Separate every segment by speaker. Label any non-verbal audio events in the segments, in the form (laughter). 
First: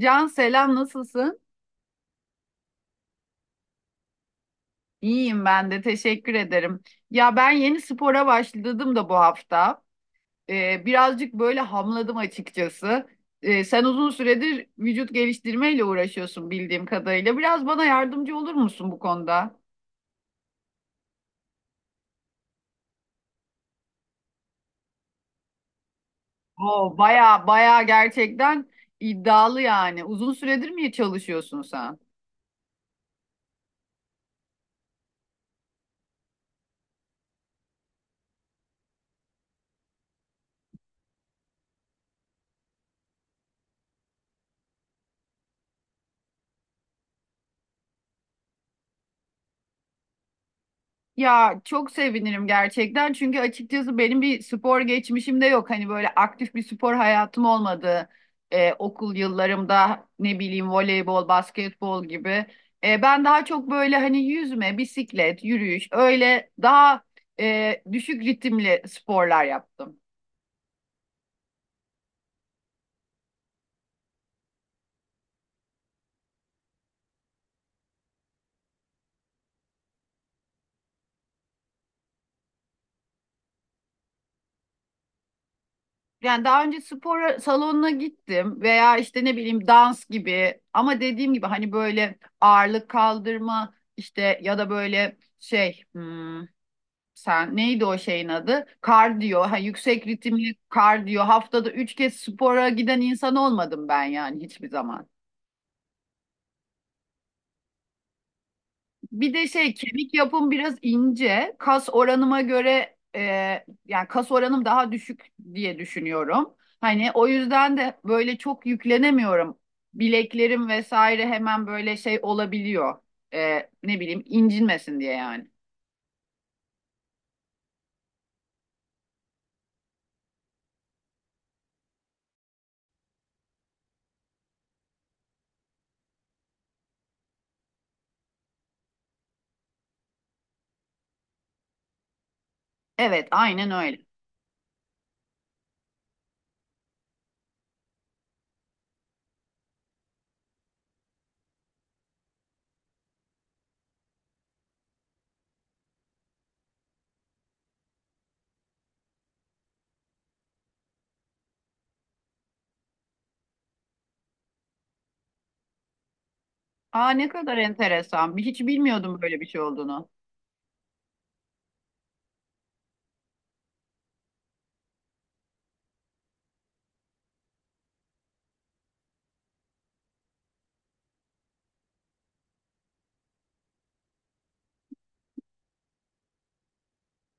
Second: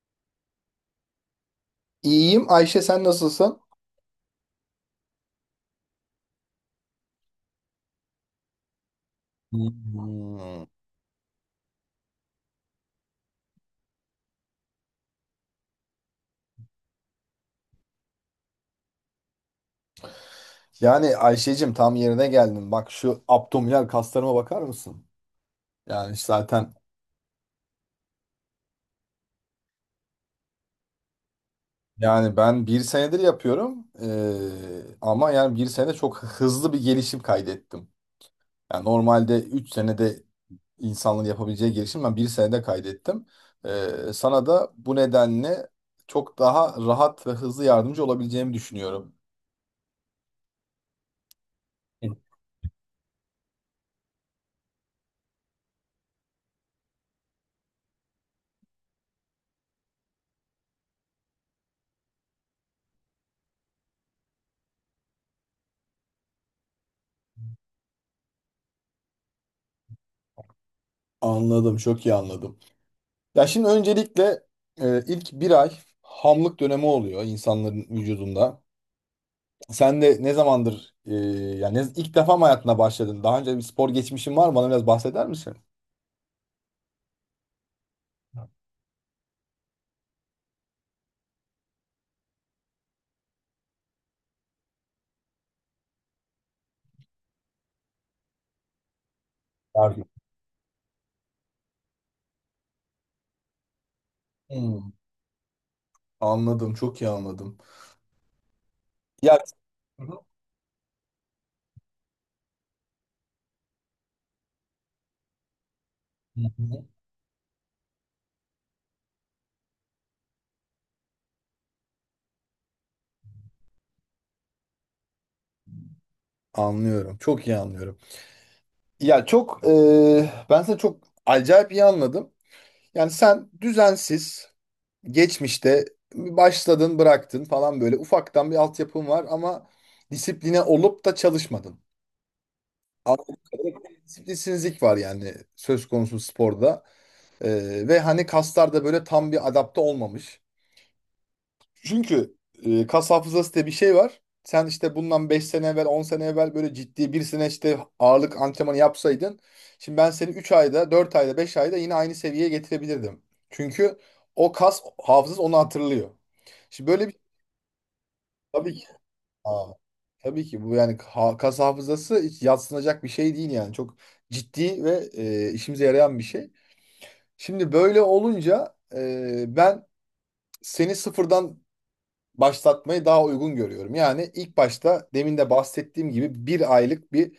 Speaker 1: Can, selam, nasılsın?
Speaker 2: İyiyim. Ayşe sen nasılsın?
Speaker 1: İyiyim ben de teşekkür ederim. Ya ben yeni spora başladım da bu hafta.
Speaker 2: Hmm.
Speaker 1: Birazcık böyle hamladım açıkçası. Sen uzun süredir vücut geliştirmeyle uğraşıyorsun bildiğim kadarıyla. Biraz bana yardımcı olur musun bu konuda?
Speaker 2: Yani Ayşe'cim tam yerine geldin. Bak şu abdominal kaslarıma bakar mısın? Yani zaten.
Speaker 1: Oo, baya baya gerçekten iddialı yani. Uzun süredir mi çalışıyorsun sen?
Speaker 2: Yani ben bir senedir yapıyorum. Ama yani bir sene çok hızlı bir gelişim kaydettim. Yani normalde 3 senede insanların yapabileceği gelişim ben bir senede kaydettim. Sana da bu nedenle çok daha rahat ve hızlı yardımcı olabileceğimi düşünüyorum.
Speaker 1: Ya çok
Speaker 2: Evet.
Speaker 1: sevinirim gerçekten çünkü açıkçası benim bir spor geçmişim de yok. Hani böyle aktif bir spor hayatım olmadı. Okul yıllarımda ne bileyim voleybol, basketbol gibi. Ben daha çok böyle hani yüzme, bisiklet, yürüyüş öyle daha düşük ritimli sporlar yaptım.
Speaker 2: Anladım, çok iyi anladım. Ya şimdi öncelikle ilk bir ay hamlık dönemi oluyor insanların vücudunda. Sen de ne zamandır yani ilk defa mı hayatına başladın? Daha önce bir spor geçmişin var mı? Bana biraz bahseder misin?
Speaker 1: Yani daha önce spor salonuna gittim veya işte ne bileyim dans gibi ama dediğim gibi hani böyle ağırlık kaldırma işte ya da böyle şey, sen. Neydi o şeyin adı? Kardiyo. Ha,
Speaker 2: Var.
Speaker 1: yüksek ritimli kardiyo. Haftada üç kez spora giden insan olmadım ben yani hiçbir
Speaker 2: Hmm,
Speaker 1: zaman.
Speaker 2: Anladım, çok iyi anladım.
Speaker 1: Bir
Speaker 2: Ya.
Speaker 1: de şey
Speaker 2: Hı
Speaker 1: kemik yapım biraz ince. Kas oranıma göre yani kas oranım daha düşük diye düşünüyorum.
Speaker 2: hı.
Speaker 1: Hani o yüzden de böyle çok yüklenemiyorum. Bileklerim vesaire hemen böyle şey olabiliyor. Ne bileyim incinmesin diye yani.
Speaker 2: Anlıyorum, çok iyi anlıyorum. Ya çok ben seni çok acayip iyi anladım. Yani sen düzensiz geçmişte başladın, bıraktın falan, böyle ufaktan bir altyapın var ama disipline olup da çalışmadın.
Speaker 1: Evet
Speaker 2: Anladığım
Speaker 1: aynen
Speaker 2: kadarıyla bir
Speaker 1: öyle.
Speaker 2: disiplinsizlik var, yani söz konusu sporda. Ve hani kaslar da böyle tam bir adapte olmamış. Çünkü kas hafızası diye bir şey var. Sen işte bundan 5 sene evvel, 10 sene evvel böyle ciddi bir sene işte ağırlık antrenmanı yapsaydın, şimdi ben seni 3 ayda, 4 ayda, 5 ayda yine aynı seviyeye getirebilirdim. Çünkü o kas hafızası onu hatırlıyor. Şimdi böyle
Speaker 1: Aa,
Speaker 2: bir şey,
Speaker 1: ne kadar enteresan. Hiç
Speaker 2: tabii ki.
Speaker 1: bilmiyordum böyle bir şey
Speaker 2: Aa,
Speaker 1: olduğunu.
Speaker 2: tabii ki bu, yani kas hafızası hiç yadsınacak bir şey değil yani. Çok ciddi ve işimize yarayan bir şey. Şimdi böyle olunca ben seni sıfırdan başlatmayı daha uygun görüyorum. Yani ilk başta demin de bahsettiğim gibi bir aylık bir,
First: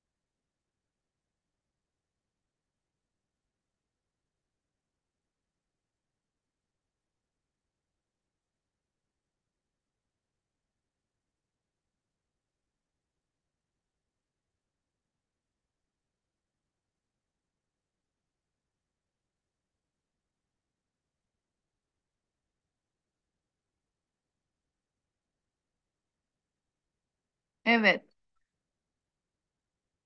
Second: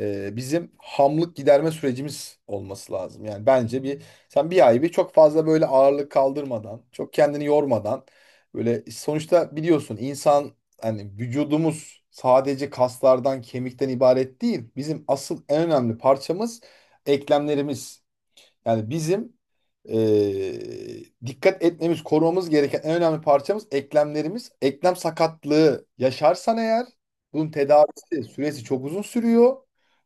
Speaker 2: bizim hamlık giderme sürecimiz olması lazım. Yani bence bir. Sen bir ay bir çok fazla böyle ağırlık kaldırmadan, çok kendini yormadan, böyle sonuçta biliyorsun, insan hani vücudumuz sadece kaslardan, kemikten ibaret değil. Bizim asıl en önemli parçamız eklemlerimiz. Yani bizim dikkat etmemiz, korumamız gereken en önemli parçamız eklemlerimiz. Eklem sakatlığı yaşarsan eğer, bunun
Speaker 1: Evet,
Speaker 2: tedavisi süresi çok uzun sürüyor.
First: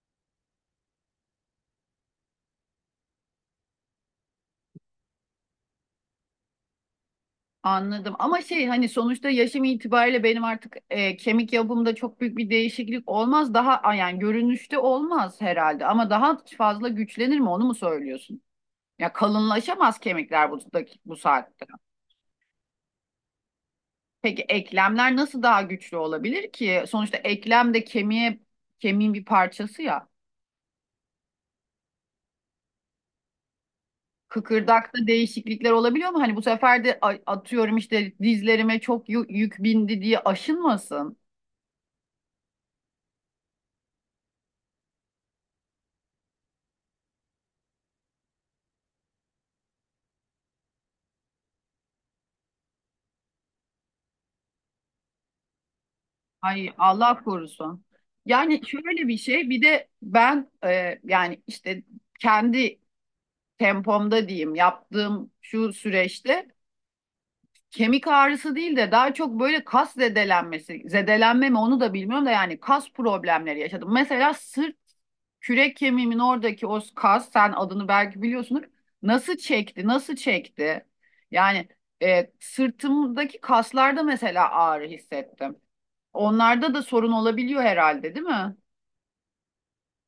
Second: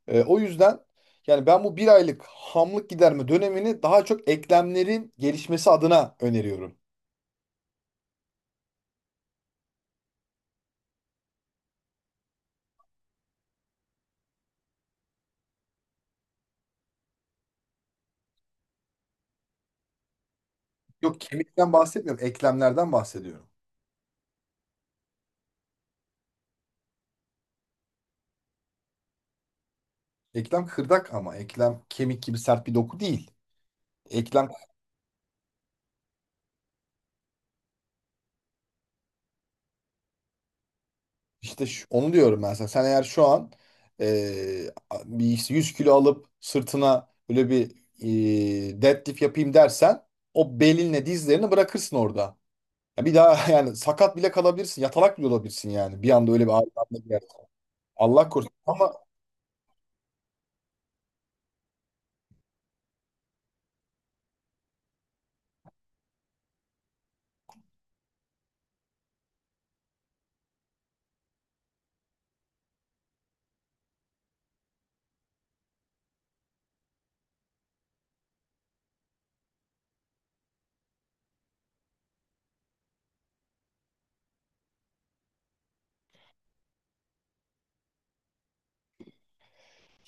Speaker 2: O yüzden, yani ben bu bir aylık hamlık giderme dönemini daha çok eklemlerin gelişmesi adına öneriyorum.
Speaker 1: anladım. Ama şey hani sonuçta yaşım itibariyle benim artık kemik yapımda çok büyük bir değişiklik olmaz. Daha yani görünüşte olmaz herhalde ama daha fazla güçlenir mi onu mu söylüyorsun? Ya kalınlaşamaz kemikler bu, bu
Speaker 2: Yok,
Speaker 1: saatte.
Speaker 2: kemikten bahsetmiyorum, eklemlerden bahsediyorum.
Speaker 1: Peki eklemler nasıl daha güçlü olabilir ki? Sonuçta eklem de kemiğe kemiğin bir parçası ya.
Speaker 2: Eklem kırdak ama eklem kemik gibi sert bir doku değil. Eklem
Speaker 1: Kıkırdakta değişiklikler olabiliyor mu? Hani bu sefer de atıyorum işte dizlerime çok yük bindi diye aşınmasın.
Speaker 2: İşte onu diyorum ben sana. Sen eğer şu an eee, bir 100 kilo alıp sırtına böyle bir deadlift yapayım dersen, o belinle dizlerini bırakırsın orada. Ya bir daha (laughs) yani sakat bile kalabilirsin. Yatalak bile olabilirsin yani. Bir anda öyle bir ağrı
Speaker 1: Ay,
Speaker 2: bir yer.
Speaker 1: Allah korusun.
Speaker 2: Allah korusun.
Speaker 1: Yani
Speaker 2: Ama
Speaker 1: şöyle bir şey bir de ben yani işte kendi tempomda diyeyim yaptığım şu süreçte kemik ağrısı değil de daha çok böyle kas zedelenmesi, zedelenme mi onu da bilmiyorum da yani kas problemleri yaşadım. Mesela sırt kürek kemiğimin oradaki o kas sen adını belki biliyorsunuz nasıl çekti nasıl çekti yani sırtımdaki kaslarda mesela ağrı hissettim. Onlarda da sorun olabiliyor herhalde, değil mi?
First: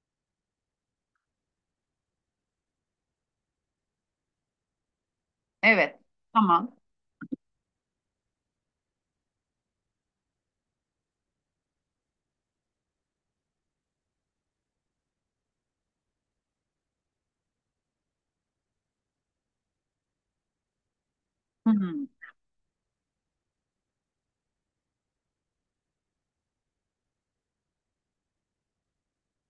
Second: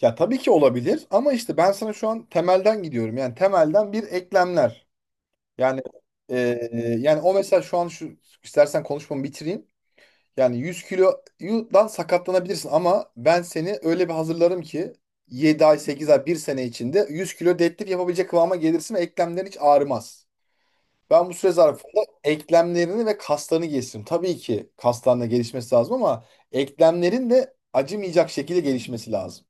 Speaker 2: ya tabii ki olabilir ama işte ben sana şu an temelden gidiyorum. Yani temelden bir eklemler. Yani
Speaker 1: Evet. Tamam.
Speaker 2: yani o mesela şu an şu, istersen konuşmamı bitireyim. Yani 100 kilodan sakatlanabilirsin ama ben seni öyle bir hazırlarım ki 7 ay, 8 ay, bir sene içinde 100 kilo deadlift yapabilecek kıvama gelirsin ve eklemlerin hiç ağrımaz. Ben bu süre
Speaker 1: Hı
Speaker 2: zarfında
Speaker 1: hı.
Speaker 2: eklemlerini ve kaslarını geliştiririm. Tabii ki kaslarında gelişmesi lazım ama eklemlerin de acımayacak şekilde gelişmesi lazım.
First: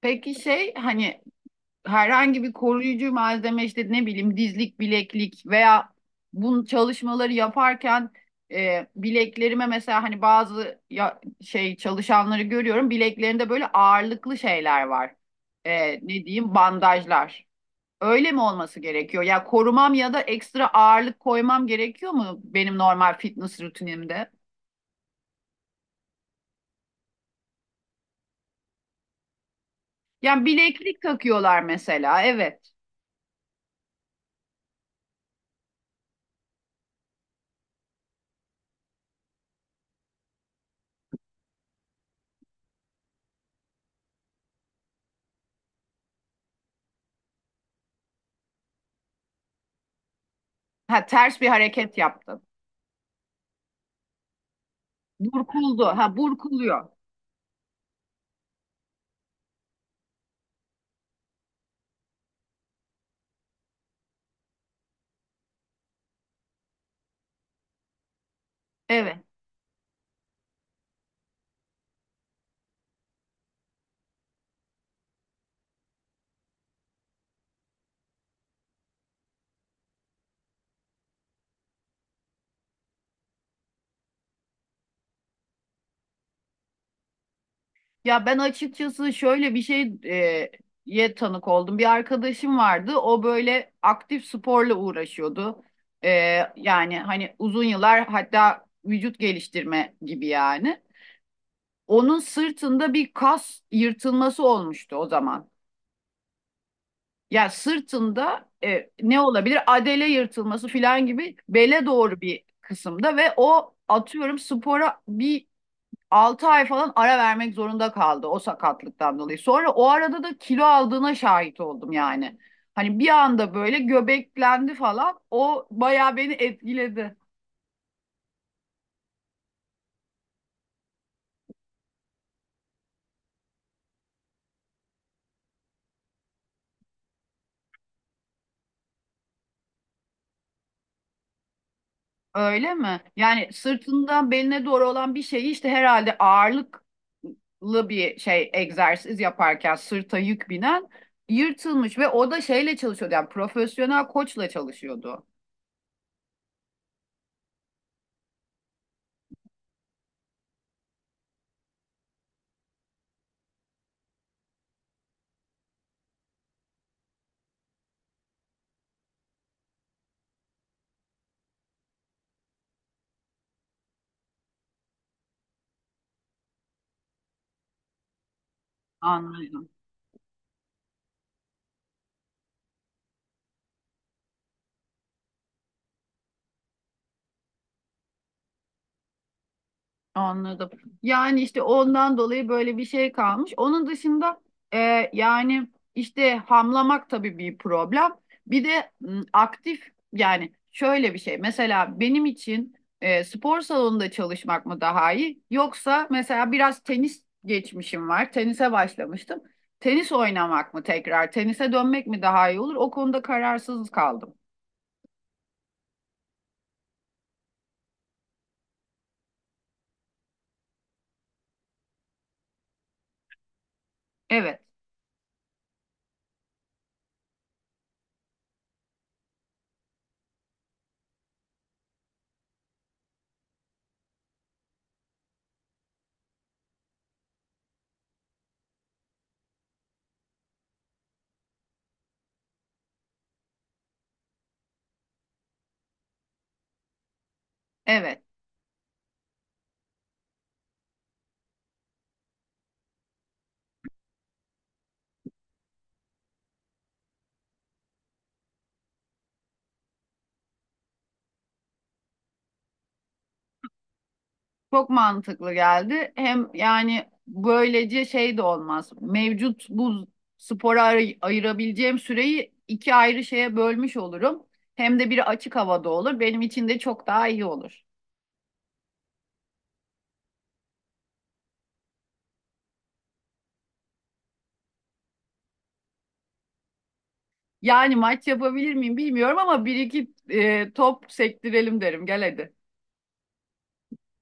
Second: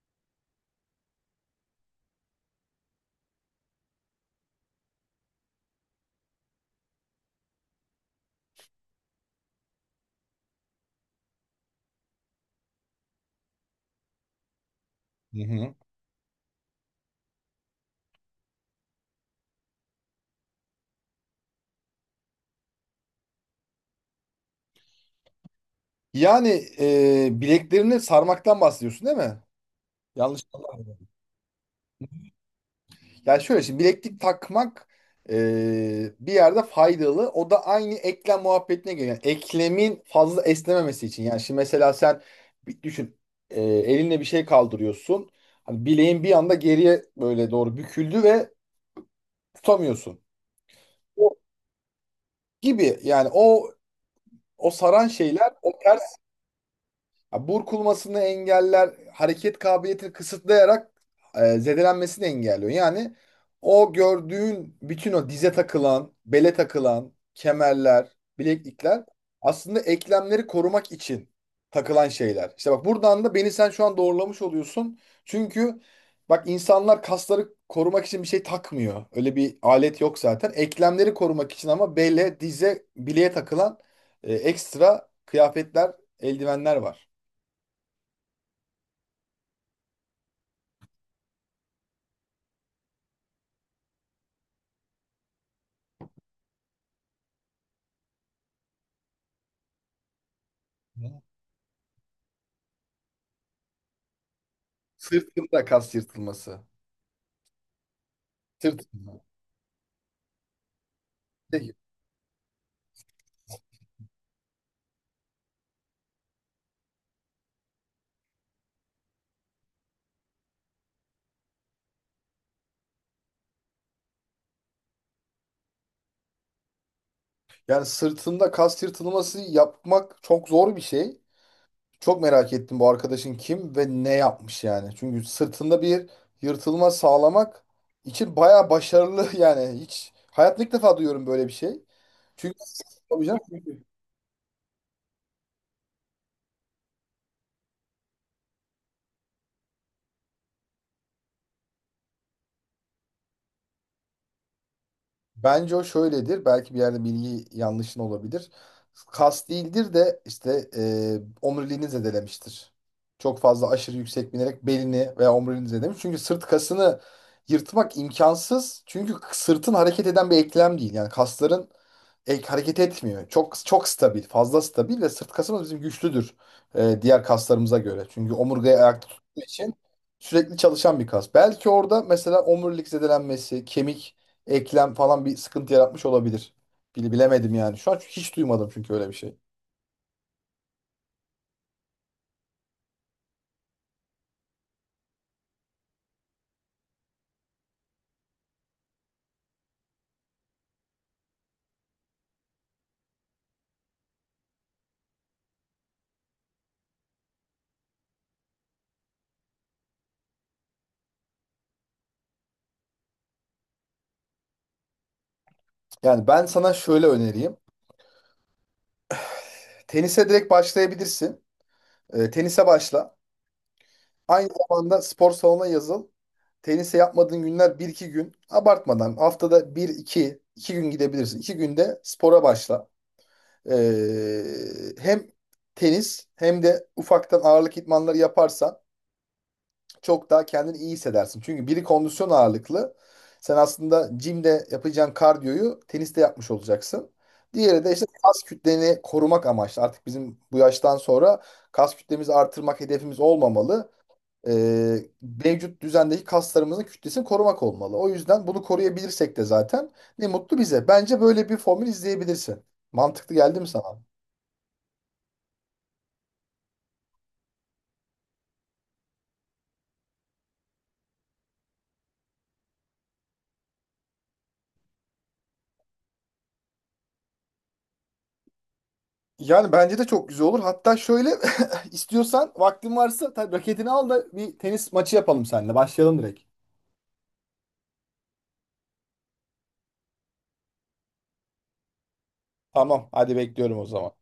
Speaker 1: Peki şey hani herhangi bir koruyucu malzeme işte ne bileyim dizlik, bileklik veya bu çalışmaları yaparken bileklerime mesela hani bazı ya, şey çalışanları görüyorum bileklerinde böyle ağırlıklı şeyler var.
Speaker 2: Hı hı.
Speaker 1: Ne diyeyim bandajlar. Öyle mi olması gerekiyor? Ya korumam ya da ekstra ağırlık koymam gerekiyor mu benim normal fitness rutinimde?
Speaker 2: Yani bileklerini sarmaktan bahsediyorsun, değil mi? Yanlış.
Speaker 1: Yani bileklik takıyorlar mesela. Evet.
Speaker 2: Yani şöyle, şimdi bileklik takmak bir yerde faydalı. O da aynı eklem muhabbetine geliyor. Yani eklemin fazla esnememesi için. Yani şimdi mesela sen bir düşün, elinle bir şey kaldırıyorsun. Hani bileğin bir anda geriye böyle doğru büküldü ve tutamıyorsun.
Speaker 1: Ha,
Speaker 2: O
Speaker 1: ters bir hareket yaptın.
Speaker 2: gibi, yani o saran şeyler o.
Speaker 1: Burkuldu. Ha, burkuluyor.
Speaker 2: Ya, burkulmasını engeller, hareket kabiliyetini kısıtlayarak zedelenmesini engelliyor. Yani o gördüğün bütün o dize takılan, bele takılan kemerler, bileklikler
Speaker 1: Evet.
Speaker 2: aslında eklemleri korumak için takılan şeyler. İşte bak, buradan da beni sen şu an doğrulamış oluyorsun. Çünkü bak, insanlar kasları korumak için bir şey takmıyor. Öyle bir alet yok zaten. Eklemleri korumak için ama bele, dize, bileğe takılan ekstra kıyafetler, eldivenler var.
Speaker 1: Ya ben açıkçası şöyle bir şey ye tanık oldum. Bir arkadaşım vardı. O böyle aktif sporla uğraşıyordu. E, Yani hani uzun yıllar hatta vücut geliştirme gibi yani. Onun sırtında bir kas yırtılması olmuştu o zaman.
Speaker 2: Sırtında kas yırtılması.
Speaker 1: Yani sırtında ne
Speaker 2: Sırtında.
Speaker 1: olabilir? Adele yırtılması falan gibi
Speaker 2: Peki.
Speaker 1: bele doğru bir kısımda ve o atıyorum spora bir 6 ay falan ara vermek zorunda kaldı o sakatlıktan dolayı. Sonra o arada da kilo aldığına şahit oldum yani. Hani bir anda böyle göbeklendi falan. O bayağı beni etkiledi.
Speaker 2: Yani sırtında kas yırtılması yapmak çok zor bir şey. Çok merak ettim bu arkadaşın kim ve ne yapmış yani. Çünkü sırtında bir yırtılma sağlamak için bayağı başarılı (laughs) yani. Hiç hayatımda ilk defa duyuyorum böyle bir şey. Çünkü
Speaker 1: Öyle mi?
Speaker 2: Tabii canım.
Speaker 1: Yani sırtından beline doğru olan bir şeyi işte herhalde ağırlıklı bir şey egzersiz yaparken sırta yük binen yırtılmış ve o da şeyle çalışıyordu yani profesyonel koçla çalışıyordu.
Speaker 2: Bence o şöyledir. Belki bir yerde bilgi yanlışın olabilir. Kas değildir de işte omuriliğini zedelemiştir. Çok fazla aşırı yüksek binerek belini veya omuriliğini zedelemiş. Çünkü sırt kasını yırtmak imkansız. Çünkü sırtın hareket eden bir eklem değil. Yani kasların hareket etmiyor. Çok çok stabil, fazla stabil ve sırt kasımız bizim güçlüdür diğer kaslarımıza göre. Çünkü omurgayı ayakta tuttuğu
Speaker 1: Anladım.
Speaker 2: için sürekli çalışan bir kas. Belki orada mesela omurilik zedelenmesi, kemik eklem falan bir sıkıntı yaratmış olabilir. Bilemedim yani. Şu an hiç duymadım çünkü öyle bir şey.
Speaker 1: Anladım. Yani işte ondan dolayı böyle bir şey kalmış. Onun dışında yani işte hamlamak tabii bir problem. Bir de aktif yani şöyle bir şey. Mesela benim için spor salonunda çalışmak mı daha iyi? Yoksa mesela biraz tenis geçmişim var. Tenise başlamıştım. Tenis oynamak mı tekrar? Tenise dönmek mi daha iyi olur? O konuda kararsız kaldım.
Speaker 2: Yani ben sana şöyle öneriyim. Tenise direkt başlayabilirsin. Tenise başla. Aynı
Speaker 1: Evet,
Speaker 2: zamanda spor salonuna yazıl. Tenise yapmadığın günler bir iki gün. Abartmadan haftada bir iki gün gidebilirsin. 2 günde spora başla. Hem tenis hem de ufaktan ağırlık idmanları yaparsan çok daha kendini iyi hissedersin. Çünkü biri kondisyon ağırlıklı. Sen aslında jimde yapacağın kardiyoyu teniste yapmış olacaksın. Diğeri de işte
Speaker 1: evet.
Speaker 2: kas kütleni korumak amaçlı. Artık bizim bu yaştan sonra kas kütlemizi artırmak hedefimiz olmamalı. Ee, Mevcut düzendeki kaslarımızın kütlesini korumak olmalı. O yüzden bunu koruyabilirsek de zaten ne mutlu bize. Bence böyle bir formül izleyebilirsin. Mantıklı geldi mi sana?
Speaker 1: Çok mantıklı geldi. Hem yani böylece şey de olmaz. Mevcut bu spora ayırabileceğim süreyi iki ayrı şeye bölmüş olurum. Hem de biri açık havada olur. Benim için de çok daha iyi olur.
Speaker 2: Yani bence de çok güzel olur. Hatta şöyle (laughs) istiyorsan vaktin varsa tabii raketini al da bir tenis maçı yapalım seninle. Başlayalım direkt.
Speaker 1: Yani maç yapabilir miyim bilmiyorum ama bir iki top sektirelim derim. Gel hadi.
Speaker 2: Tamam, hadi bekliyorum o zaman.